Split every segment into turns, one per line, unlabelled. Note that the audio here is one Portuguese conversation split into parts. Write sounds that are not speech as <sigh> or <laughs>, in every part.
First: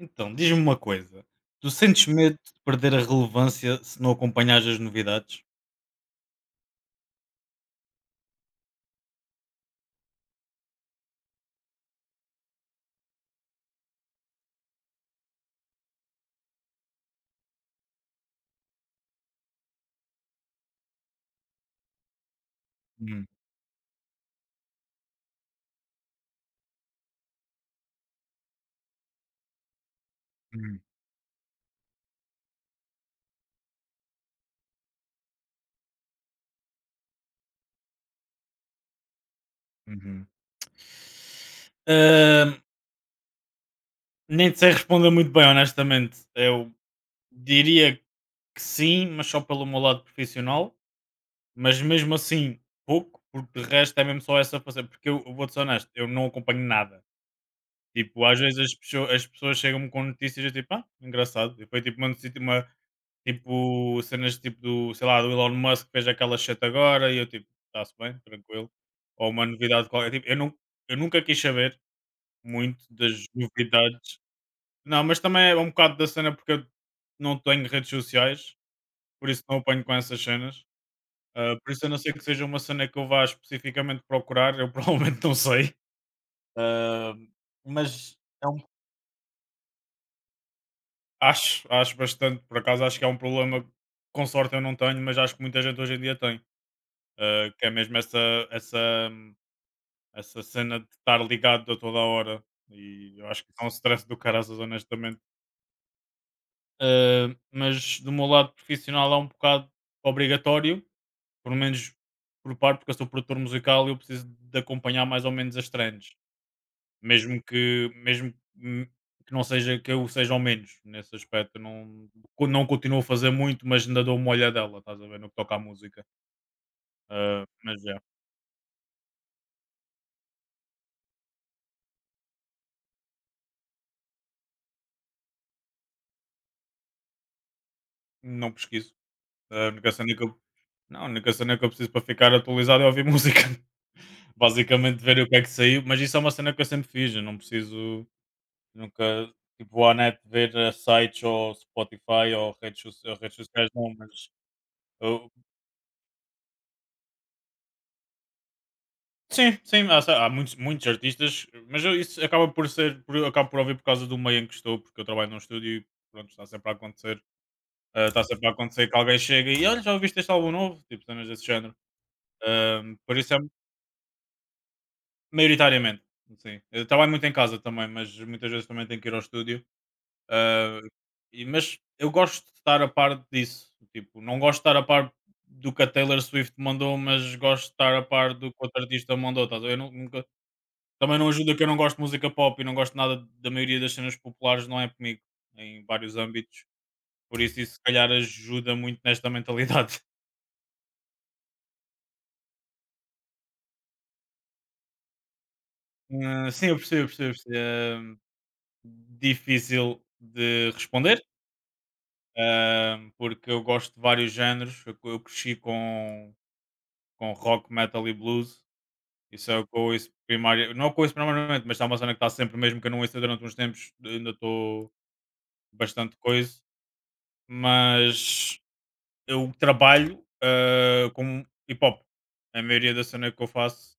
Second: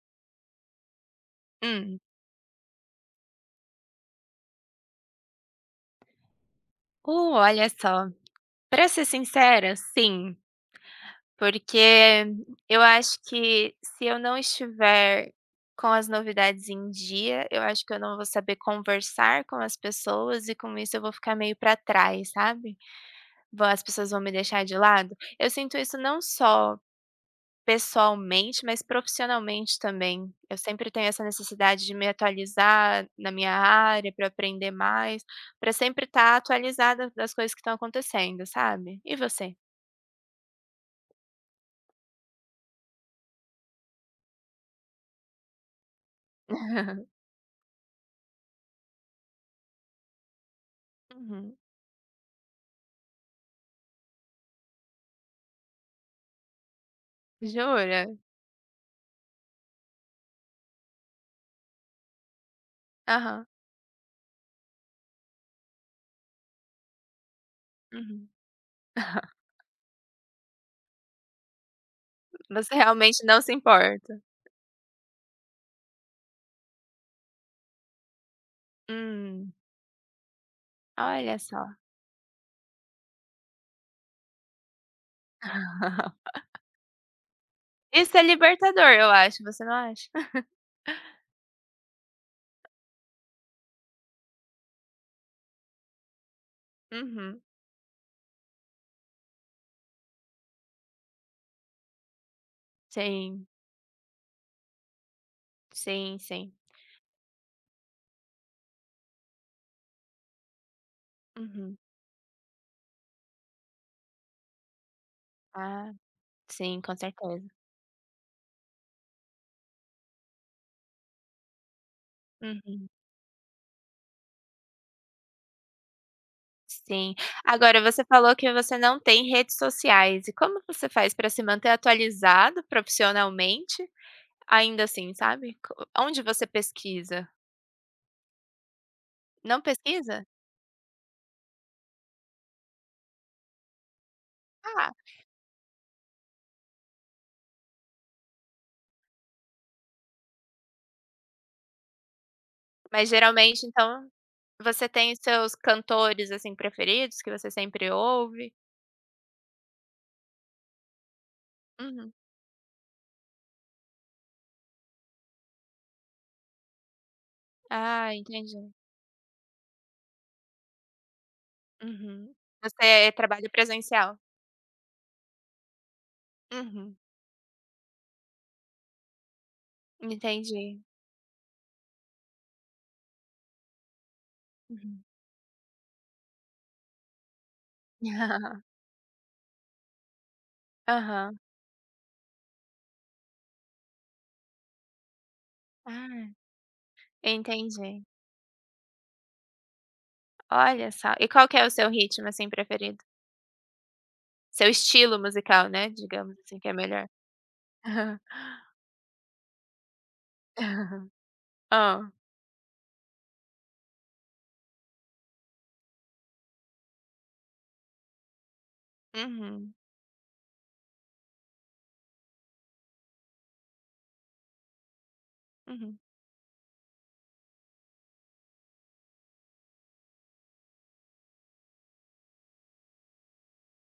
Então, diz-me uma coisa. Tu
Hum.
sentes medo de perder a relevância se não acompanhares as novidades?
Olha só, pra ser sincera, sim, porque eu acho que se eu não estiver com as novidades em dia, eu acho que eu não vou saber conversar com as pessoas e com isso eu vou ficar meio pra trás, sabe?
Hum,
Vão As pessoas vão me deixar de lado. Eu sinto isso não só pessoalmente, mas profissionalmente também. Eu
hum,
sempre tenho essa necessidade de me atualizar na minha área para aprender mais, para sempre estar atualizada das coisas que estão acontecendo, sabe. E você?
uhum. Ahm, Nem sei responder muito bem, honestamente. Eu
<laughs>
diria que sim, mas só pelo meu lado profissional.
Uhum.
Mas mesmo assim, pouco, porque de resto é mesmo só essa fazer. Porque eu vou-te ser honesto, eu não acompanho nada.
Jura?
Tipo, às vezes as pessoas chegam-me com notícias e tipo, ah, engraçado. E foi tipo uma notícia, uma,
Aham.
tipo, cenas tipo do, sei lá, do Elon Musk que fez aquela shit agora e eu tipo, está-se bem,
Uhum.
tranquilo. Ou uma
<laughs>
novidade qualquer. Tipo, eu, eu nunca quis saber
Você
muito das
realmente não se
novidades.
importa.
Não, mas também é um bocado da cena, porque eu não tenho redes sociais, por isso
Hum,
não apanho com essas cenas.
olha
Ah,
só.
por isso eu não sei, que seja uma cena que eu vá especificamente procurar, eu <laughs> provavelmente não sei.
<laughs>
Ah,
Isso
mas
é
é um
libertador, eu acho, você não acha? <laughs>
acho bastante. Por acaso acho que é um problema que, com sorte, eu não tenho, mas acho que muita gente hoje em dia tem.
Uhum.
Que é mesmo essa, essa, essa cena de estar ligado a toda a hora. E eu acho
Sim,
que isso é um stress do caraças, honestamente.
sim, sim.
Mas do meu lado profissional é um bocado obrigatório, pelo
Uhum.
menos por parte, porque eu sou produtor musical e eu preciso de acompanhar mais ou menos as
Ah,
trends.
sim, com
Mesmo
certeza.
que mesmo que não seja, que eu seja ao menos nesse aspecto, não não
Uhum.
continuo a fazer muito, mas ainda dou uma olhadela, estás a ver, no que toca à música.
Sim.
Ah,
Agora
mas já
você falou que você não tem redes sociais, e como você faz para se manter atualizado profissionalmente, ainda assim, sabe? Co Onde você pesquisa?
não pesquiso.
Não
Ah, a única cena que
pesquisa?
eu não a única cena que eu preciso para ficar atualizado é ouvir <laughs> música,
Ah,
basicamente. Ver o que é que saiu, mas isso é uma cena que eu sempre fiz, eu não preciso. Nunca tipo vou à net ver sites ou Spotify ou
mas
ou redes
geralmente
sociais, não,
então
mas.
você tem os seus cantores, assim, preferidos que você sempre ouve?
Sim, sim, há muitos, muitos artistas, mas
Uhum.
isso acaba por ser, por, acabo por ouvir por causa do meio em que estou, porque eu trabalho num estúdio e, pronto, está sempre a acontecer.
Ah,
Está sempre a
entendi.
acontecer que alguém chega e olha, já ouviste este álbum novo, tipo cenas desse género.
Uhum. Você
Por isso é,
trabalha presencial?
maioritariamente, sim. Eu
Uhum.
trabalho muito em casa também, mas muitas vezes também tenho que ir ao estúdio. ah,
Entendi.
mas eu gosto de estar a par disso. Tipo, não gosto de estar a
Uhum.
par do que a Taylor Swift mandou, mas gosto de estar a par do
<laughs>
que outro artista mandou. Estás a ver? Eu nunca. Também não
Aham.
ajuda que eu não gosto de música pop e não gosto nada da maioria das cenas populares, não é comigo, em vários
Ah,
âmbitos. Por isso, isso se
entendi.
calhar ajuda muito nesta mentalidade. <laughs>
Olha só. E qual que é o seu ritmo, assim, preferido? Seu estilo musical, né, digamos
Ah,
assim,
sim,
que é
eu percebo, eu
melhor.
percebo. Eu percebo.
<laughs>
Difícil de responder.
Hã.
Porque eu gosto de vários géneros. Eu cresci com, rock, metal e blues. Isso é o
Uhum,
que eu ouço primário. Não é o que eu ouço primariamente, mas está uma cena que está sempre, mesmo que eu não ouça durante uns tempos, ainda estou
uhum.
bastante coisa. Mas eu trabalho com hip hop. A maioria da cena que eu faço,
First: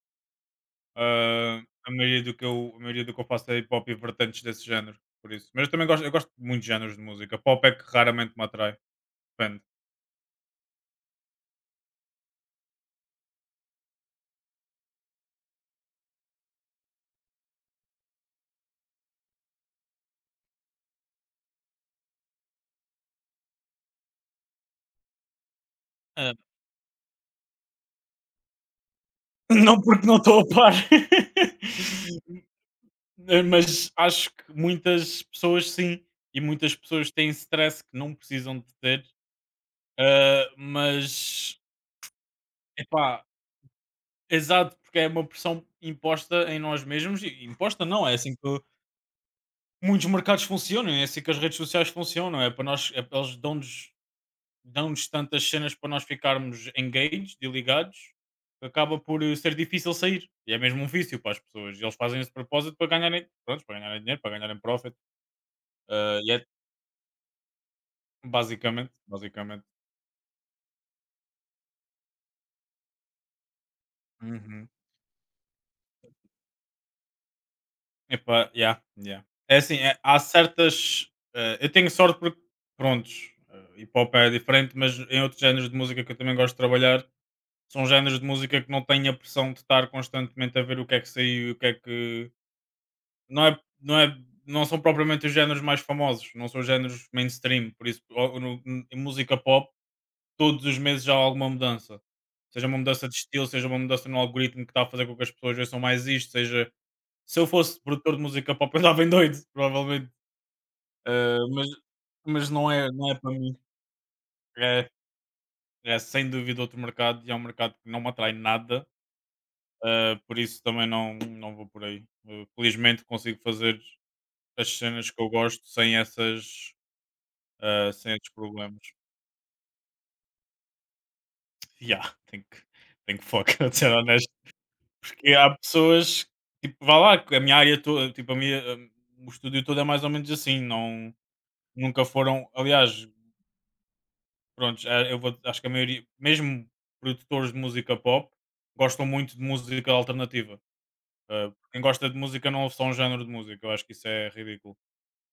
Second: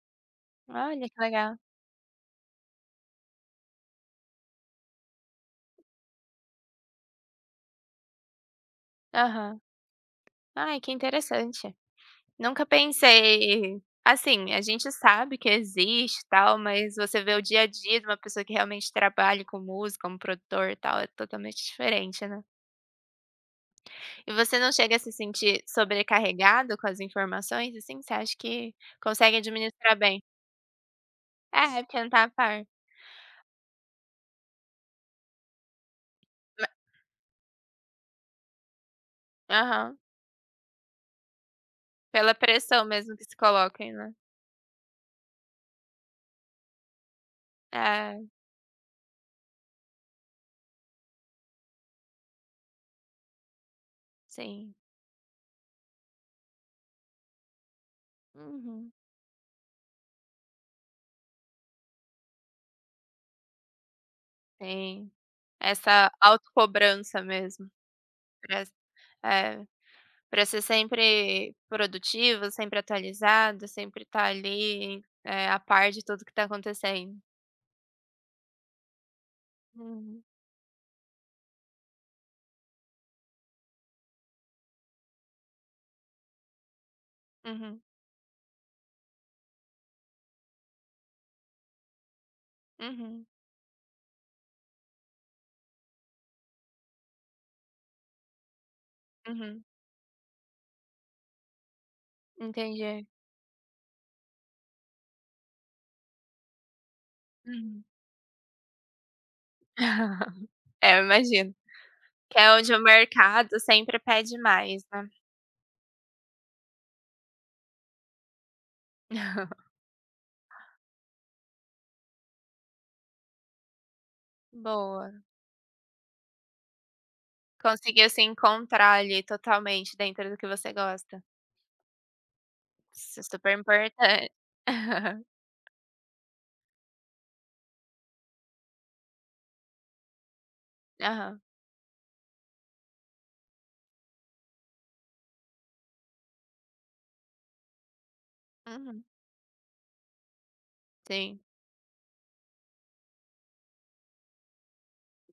Olha, que legal.
ah, a maioria do que eu faço é hip hop e vertentes desse género. Por isso. Mas eu também gosto, eu gosto de muitos géneros de música. Pop é que raramente me atrai.
Aham.
Depende.
Ai, que interessante. Nunca pensei assim, a gente sabe que existe, e tal, mas você vê o dia a dia de uma pessoa que realmente trabalha com música, como produtor e tal, é totalmente diferente, né. E você não chega a se sentir
Ah,
sobrecarregado com as informações, assim? Você acha que consegue
<laughs> Não,
administrar
porque não
bem?
estou a par. <laughs>
É, tentar par
Mas acho que muitas pessoas sim, e
ma
muitas pessoas têm stress que não precisam de ter.
aham.
ah, mas
Pela pressão mesmo que
Epá,
se coloquem, né.
exato, porque é uma pressão imposta em nós mesmos. E imposta não, é
É,
assim que muitos mercados funcionam, é assim que as redes sociais funcionam, é para nós, é, eles dão-nos
sim.
dão-nos tantas cenas para nós ficarmos engaged e ligados, que
Uhum.
acaba por ser difícil sair. E é mesmo um vício para as pessoas. E eles fazem esse de propósito para ganharem, pronto, para ganharem dinheiro, para ganharem profit.
Sim. Essa
E é
autocobrança mesmo pra
basicamente,
é,
basicamente.
pra ser sempre produtivo, sempre atualizado, sempre estar
Uhum.
ali, a par de tudo que tá acontecendo.
Epá, yeah, yeah. É assim, há
Uhum,
certas. Eu tenho sorte porque, prontos, hip hop é diferente, mas em outros géneros de música que eu também gosto de trabalhar,
uhum,
são géneros de música que não têm a pressão de estar constantemente a ver o que é que saiu e o que é que.
uhum,
Não é. Não é, não são propriamente os géneros mais famosos, não são os géneros mainstream, por isso ou em música
uhum.
pop todos os meses há alguma mudança, seja uma
Entendi.
mudança de estilo, seja uma mudança no algoritmo que está a fazer com que as pessoas ouçam mais isto, seja, se eu fosse
Uhum.
produtor de música pop, eu andava em doido, provavelmente.
<laughs> É, eu
Ah,
imagino.
mas
Que é onde o
não é para mim.
mercado sempre pede mais,
É
né.
é sem dúvida outro mercado e é um mercado que não me atrai nada,
<laughs>
por isso também não vou por aí. Eu, felizmente, consigo fazer as cenas que
Boa.
eu gosto sem essas,
Conseguiu
sem
se
esses problemas.
encontrar ali totalmente dentro do que você gosta.
Yeah,
Isso
tenho
é
que
super
focar, <laughs> de ser honesto,
importante. <laughs>
porque há pessoas, tipo, vá lá, que a minha área toda, tipo, a minha, o estúdio todo é mais ou menos assim, não.
Aham.
Nunca foram, aliás. Prontos, eh, eu vou acho que a maioria, mesmo produtores de música pop,
Uhum.
gostam muito de música alternativa.
Sim.
Quem gosta de música não ouve só um género de música, eu acho que isso é ridículo.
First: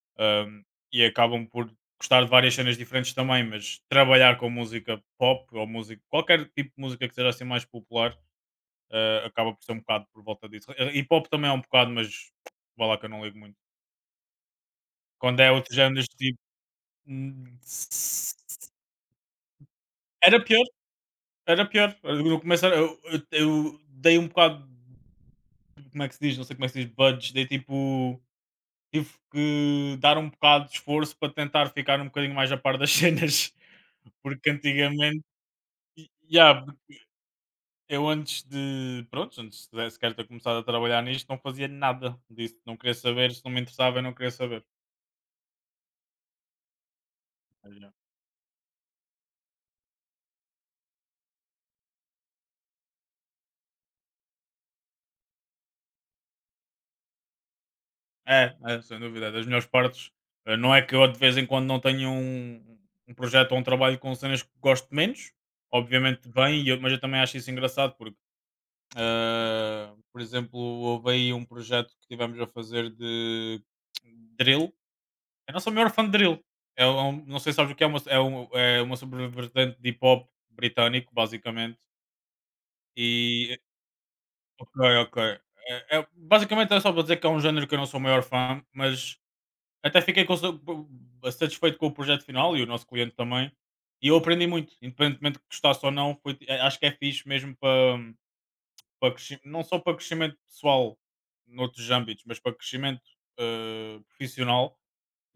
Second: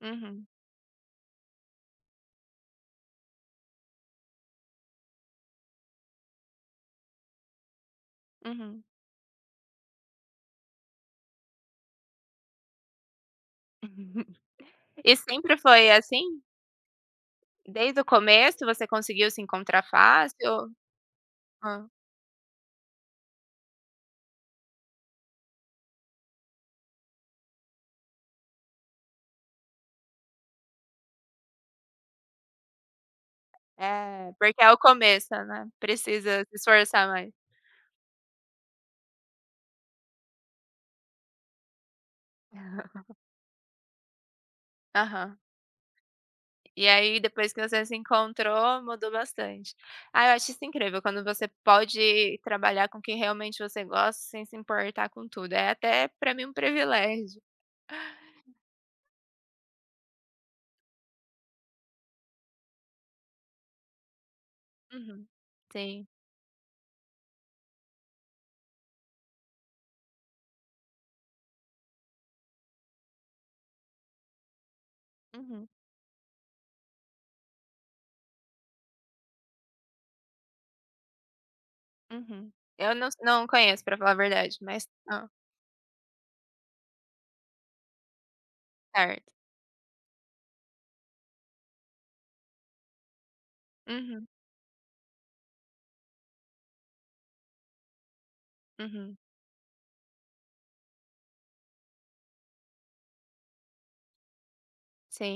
Uhum.
Ahm, e acabam por gostar de várias cenas diferentes também, mas trabalhar com música pop ou música, qualquer tipo de música que seja assim mais popular,
Uhum.
acaba por ser um bocado por volta disso. E pop também é um bocado, mas vá lá que eu não ligo muito.
<laughs> E
Quando é
sempre
outro
foi
género deste tipo,
assim?
hum,
Desde o começo você conseguiu se encontrar
era pior.
fácil?
Era
Hã.
pior. No começo era eu dei um bocado. Como é que se diz? Não sei como é que se diz, budge, dei tipo tive que dar um bocado de esforço para tentar ficar um bocadinho mais a par das <laughs> cenas,
É,
porque
porque é o
antigamente,
começo, né,
e
precisa se
yeah,
esforçar mais.
eu antes de pronto, antes de sequer ter começado a trabalhar nisto, não fazia nada disso, não queria
<laughs>
saber, se não me interessava, eu não queria saber.
Aham. E aí depois que você se encontrou, mudou bastante. Ah, eu acho isso incrível quando você pode trabalhar com o que realmente você gosta, sem se importar com tudo, é até pra mim um privilégio.
É, sem dúvida, é das melhores partes. Não é que eu, de vez em quando, não tenho um projeto ou um trabalho com cenas que gosto
Uhum.
menos,
Sim.
obviamente bem, e mas eu também acho isso engraçado porque, por exemplo, houve aí um projeto que tivemos a fazer de drill. Eu não
Uhum,
sou o maior fã de drill. Não sei se sabes o que é, uma, é, é uma subvertente de hip hop britânico, basicamente.
uhum. Eu não
E.
conheço pra falar a verdade,
Ok,
mas
ok.
hã,
Basicamente é só para dizer que é um género que eu não sou o maior fã, mas
certo.
até fiquei com satisfeito com o projeto final e o nosso cliente também. E eu
Uhum,
aprendi muito, independentemente de gostasse ou não. Foi, acho que é fixe mesmo para, para
uhum.
não só para crescimento pessoal noutros âmbitos, mas para crescimento profissional.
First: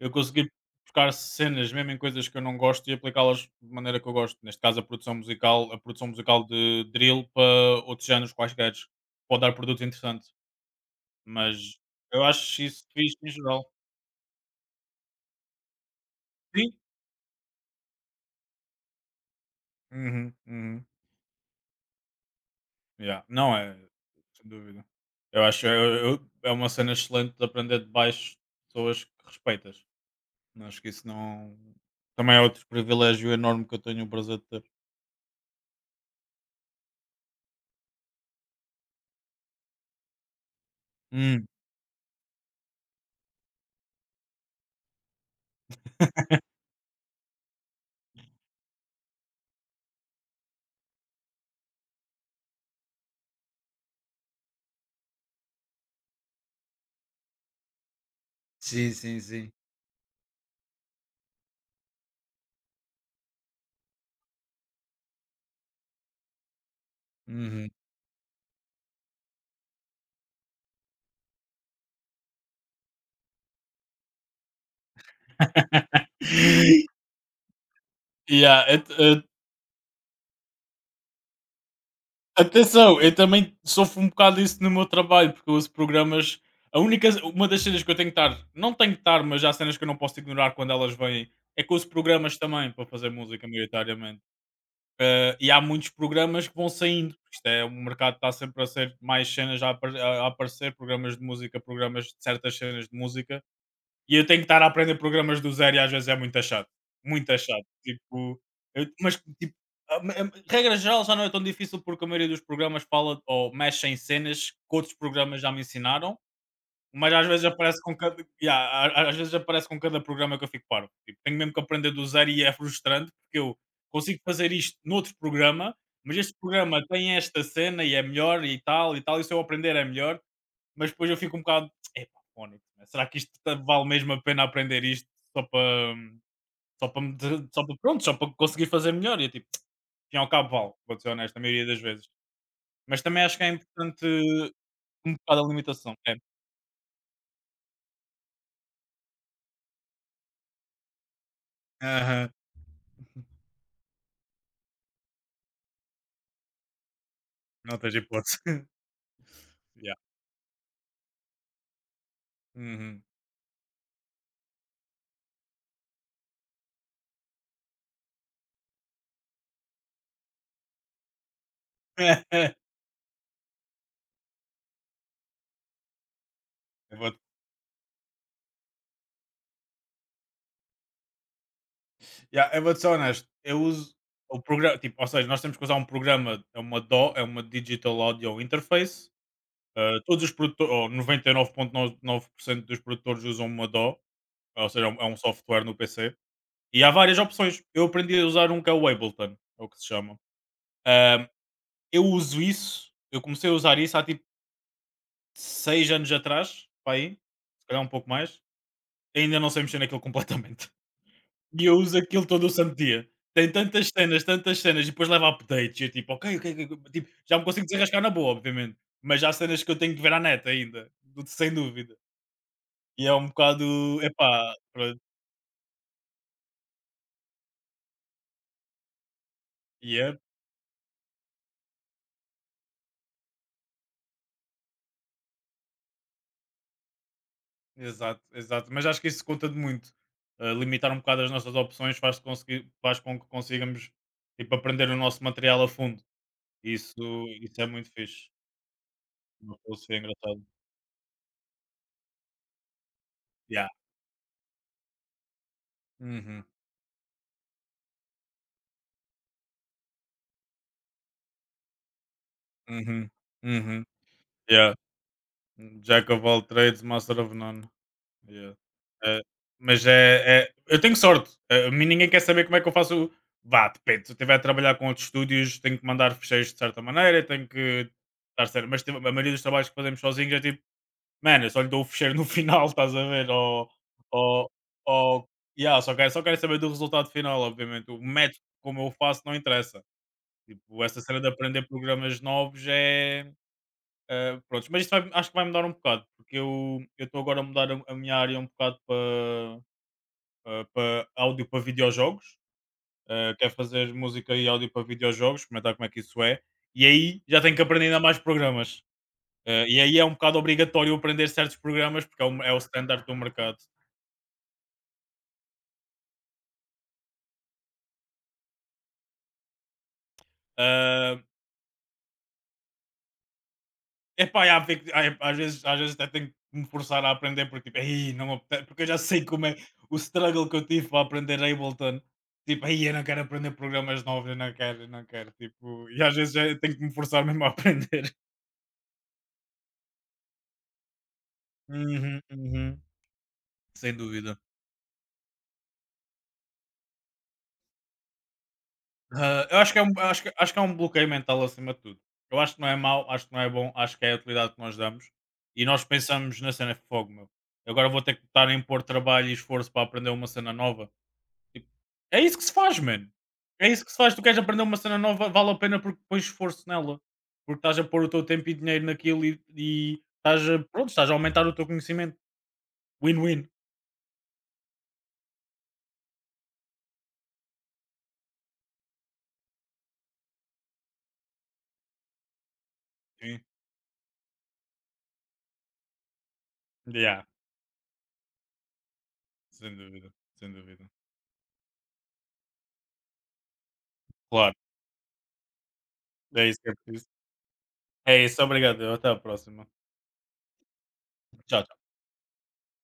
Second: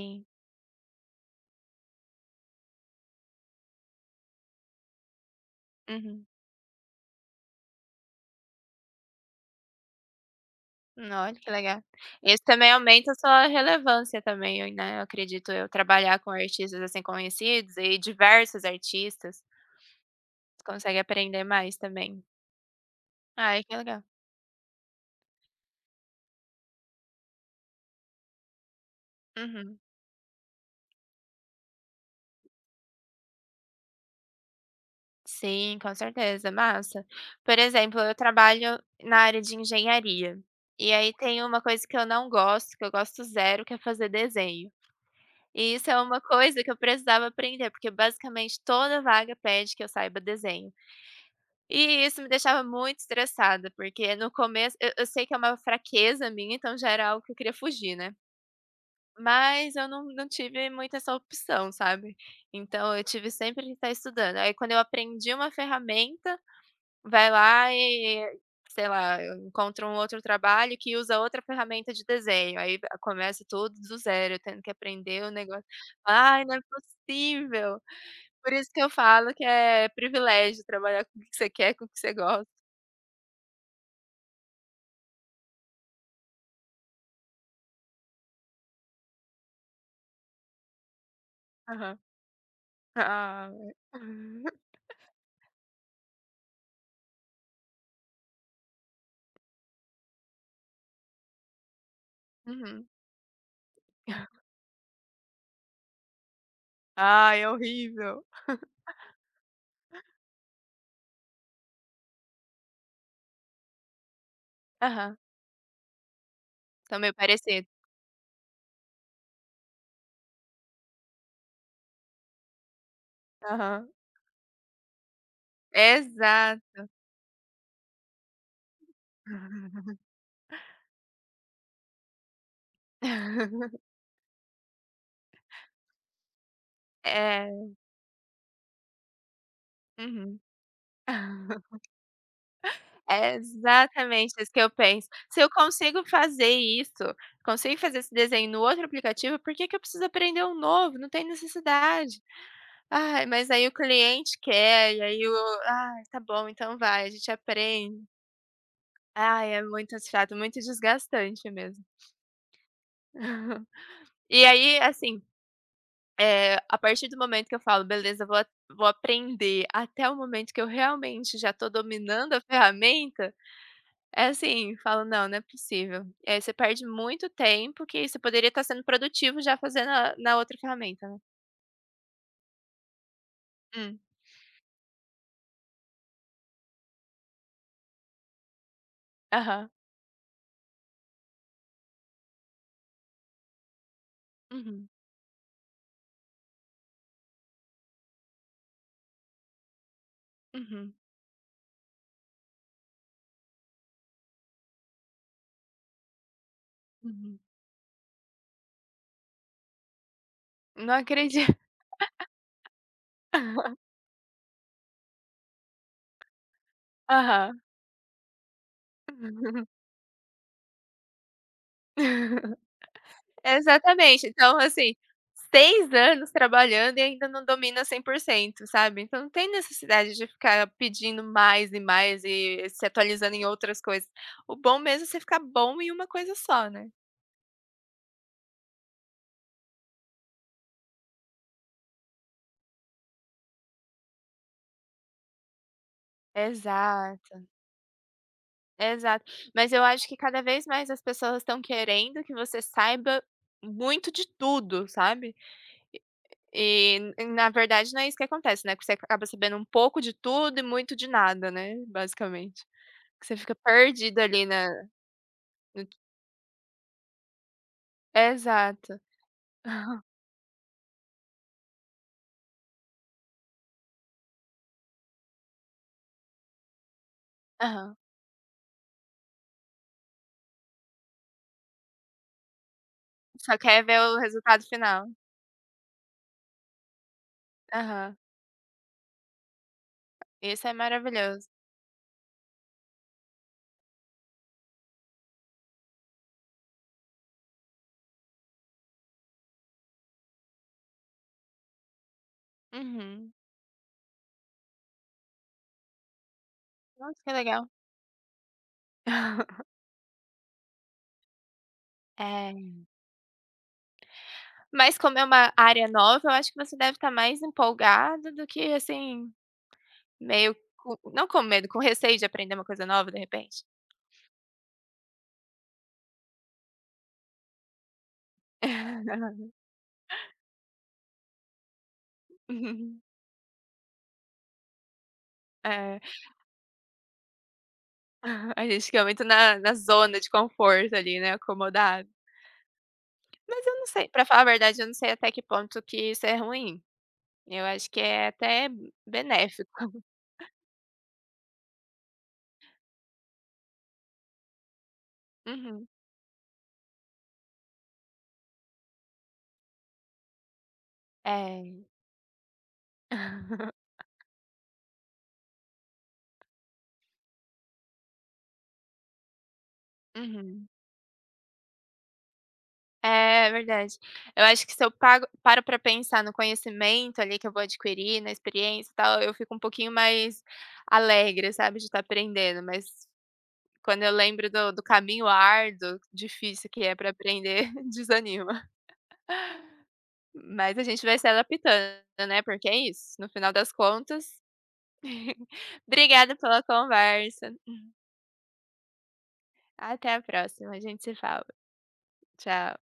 Eu consegui buscar cenas, mesmo em coisas que eu não gosto, e aplicá-las de maneira que eu gosto. Neste caso, a produção
Uhum.
musical de drill para outros géneros quaisquer. Pode dar produto interessante,
Olha que
mas
legal.
eu
Isso
acho
também
isso
aumenta a
fixe em
sua
geral.
relevância também, né, eu acredito eu, trabalhar com
Sim.
artistas, assim, conhecidos e diversos artistas.
Uhum, uhum.
Consegue aprender mais também.
Yeah. Não
Ai,
é,
que legal.
sem dúvida. Eu acho, é uma cena excelente de aprender de pessoas que
Uhum.
respeitas. Acho que isso não. Também é outro privilégio enorme que eu tenho o prazer de ter.
Sim, com certeza, massa. Por exemplo, eu trabalho na área de engenharia, e aí tem
Hum.
uma coisa que eu não gosto, que eu gosto zero, que é fazer desenho. E isso é uma coisa que eu precisava aprender, porque basicamente toda vaga pede que eu saiba desenho. E isso me deixava muito estressada, porque no começo eu sei que é uma fraqueza minha, então já era algo que eu queria fugir, né.
Sim, sim, sim.
Mas eu não tive muito essa opção, sabe. Então eu tive sempre que estar estudando. Aí quando eu aprendi uma ferramenta, vai
Uhum.
lá e, sei lá, eu encontro um outro trabalho que usa outra ferramenta de desenho, aí começa tudo do zero, eu tendo que aprender o negócio. Ai, não é
<laughs>
possível. Por
Yeah,
isso que eu falo que é privilégio trabalhar com o que você quer, com o que você gosta.
atenção, eu também sofro um bocado disso no meu trabalho, porque eu uso programas. Uma das cenas que eu tenho que estar, não tenho que estar, mas há cenas que eu não posso ignorar quando elas vêm, é que eu uso
Aham.
programas também para fazer música,
Ah.
maioritariamente.
<laughs>
E há muitos programas que vão saindo. Isto é, o mercado está sempre a ser mais cenas a aparecer, programas de música, programas de certas
Uhum.
cenas de música. E eu tenho que estar a aprender programas do zero e às vezes é muito chato. Muito
Ai, é
chato.
horrível.
Tipo, mas, tipo, a- a- regra geral já não é tão difícil porque a maioria dos programas fala ou mexe em cenas que outros
Aham.
programas já me ensinaram,
Tá
mas
meio parecido.
às vezes aparece com cada programa que eu fico parvo. Tipo, tenho mesmo que aprender do zero e é frustrante, porque eu
Aham.
consigo fazer isto noutro programa, mas este
Exato.
programa tem esta cena e é melhor e tal e tal, e se eu aprender é melhor, mas depois eu fico um bocado: "Epá, fónix, será que isto ta
<laughs>
vale mesmo a pena aprender isto só para só para só
É,
para pronto, só para conseguir fazer melhor?" E eu tipo: <tsk> "Ao fim e ao
uhum.
cabo vale", vou ser honesto, a maioria das
<laughs>
vezes. Mas também
É
acho que é importante
exatamente isso que eu penso.
um
Se
bocado a
eu
limitação.
consigo
É.
fazer isso, consigo fazer esse desenho no outro aplicativo, por que que eu preciso aprender um novo? Não tem necessidade.
Aham.
Ai, mas aí o cliente quer, e aí o "Ai, tá bom, então vai, a gente
Não tens
aprende".
hipótese.
Ai, é muito
<laughs>
chato, muito desgastante mesmo.
Uhum.
<laughs> E aí, assim, é a partir do momento que eu falo: "Beleza, vou aprender", até o momento que eu realmente já estou dominando a
<laughs>
ferramenta, é assim, falo: "Não, não é possível". E aí você perde
Eu vou
muito tempo que você poderia estar sendo produtivo já fazendo a na outra ferramenta, né.
yeah, eu vou-te ser honesto, eu uso
Hum.
o programa, tipo, ou seja, nós temos que usar um programa, é uma DAW, é uma Digital Audio Interface.
Aham.
Todos os produtores, ou 99,9% dos produtores usam uma DAW, ou seja,
Uhum.
é um software no PC, e há várias opções. Eu aprendi a usar um que é o Ableton, é o que se chama.
Uhum.
Ah, eu uso isso, eu comecei a usar isso há tipo 6 anos atrás, para aí,
Uhum.
se calhar um pouco mais. Ainda não sei mexer naquilo <laughs> completamente.
Não acredito.
E eu uso aquilo todo o santo dia. Tem
<laughs>
tantas cenas, e depois leva updates. E eu tipo: "Ok, ok, ok, ok", tipo, já me
Aham.
consigo desenrascar na boa, obviamente, mas há cenas que eu
<laughs>
tenho que ver à neta ainda, do sem dúvida. E é um bocado,
Exatamente.
epá,
Então, assim,
pronto.
6 anos trabalhando e ainda não domina 100%, sabe. Então não tem
E
necessidade
é
de ficar pedindo mais e mais e se atualizando em outras coisas. O bom mesmo é você ficar bom em uma coisa só, né.
exato, exato. Mas acho que isso conta de muito. Ah, limitar um bocado as nossas opções faz conseguir faz com que consigamos, tipo, aprender o nosso material a fundo. E isso
Exato,
isso é muito fixe.
exato.
Uma
Mas eu
filosofia
acho que cada
engraçada.
vez mais as pessoas estão querendo que você saiba
Yeah.
muito de tudo, sabe.
Uhum,
E n- na verdade não é isso que acontece, né, que você acaba sabendo um pouco de tudo e muito de nada, né, basicamente.
uhum,
Que você fica
uhum.
perdido ali na
Yeah. Jack of all trades, master of none. Yeah.
Exato.
Eh, mas
Aham.
eu tenho sorte. Eh, a mim ninguém quer saber como é que eu faço. Vá, depende. Se eu estiver a trabalhar com outros estúdios, tenho que mandar fecheiros de certa maneira, tenho que
Aham.
estar certo. Mas, tipo, a maioria dos trabalhos que fazemos sozinhos é tipo, mano, eu só lhe dou o fecheiro no <laughs> final, estás a ver?
Só
Ou.
quer ver o
Ou,
resultado final.
ou yeah, só quero saber do resultado final, obviamente. O
Aham.
método como eu faço não interessa.
Isso é
Tipo, essa cena de
maravilhoso.
aprender programas novos é. Ah, prontos, mas isso acho que vai mudar um bocado, porque eu estou agora a mudar a minha área um bocado para para áudio para videojogos.
Uhum.
Ah, quero fazer música e áudio para videojogos, experimentar como é que isso é. E
Nossa,
aí
que
já tenho que
legal.
aprender ainda mais programas. Ah,
<laughs>
e aí é um bocado obrigatório aprender certos programas, porque é o
É.
standard do mercado.
Mas como é uma área nova, eu acho que você deve estar mais empolgado do que, assim, meio co
Ah,
não com medo, com receio de aprender uma coisa nova, de repente.
epá, já, às vezes até tenho que me forçar a aprender porque, tipo, "Ei, não me apete-" porque eu já sei como
<laughs>
é o struggle que eu tive para aprender Ableton. Tipo, aí eu
Uhum.
não quero aprender programas novos, eu não quero, eu não quero. Tipo,
É.
e às vezes eu tenho que me forçar mesmo a aprender.
<laughs> A gente fica muito na zona de conforto ali, né, acomodado.
Uhum, uhum.
Mas eu não
Sem
sei, pra
dúvida.
falar a verdade, eu não sei até que ponto que isso é ruim. Eu acho que é até
Ah, eu
benéfico.
acho que é um bloqueio mental acima de tudo. Eu acho que não é mau, acho que não é bom, acho que é a utilidade que nós damos. E nós
Uhum.
pensamos na cena, fogo, meu. Eu agora vou ter que estar a impor trabalho e esforço para aprender uma cena nova. Tipo,
É.
é isso que se faz, mano. É isso que
<laughs>
se faz. Tu queres aprender uma cena nova, vale a pena porque pões esforço nela. Porque estás a pôr o teu tempo e dinheiro naquilo e estás a,
Uhum.
pronto, estás a aumentar o teu conhecimento. Win-win.
É verdade. Eu acho que se eu pago paro para pensar no conhecimento ali que eu vou adquirir, na experiência e tal, eu fico um pouquinho mais alegre, sabe, de estar aprendendo, mas
Sim,
quando eu lembro do caminho árduo, difícil que é para
yeah,
aprender, <laughs> desanima.
sem dúvida, sem
Mas a
dúvida.
gente vai se adaptando, né, porque é isso, no final das contas.
Claro,
<laughs> Obrigada
é isso
pela
que é preciso.
conversa.
É isso, obrigado. Até a próxima.
Até a próxima, a gente se fala.
Tchau,
Tchau.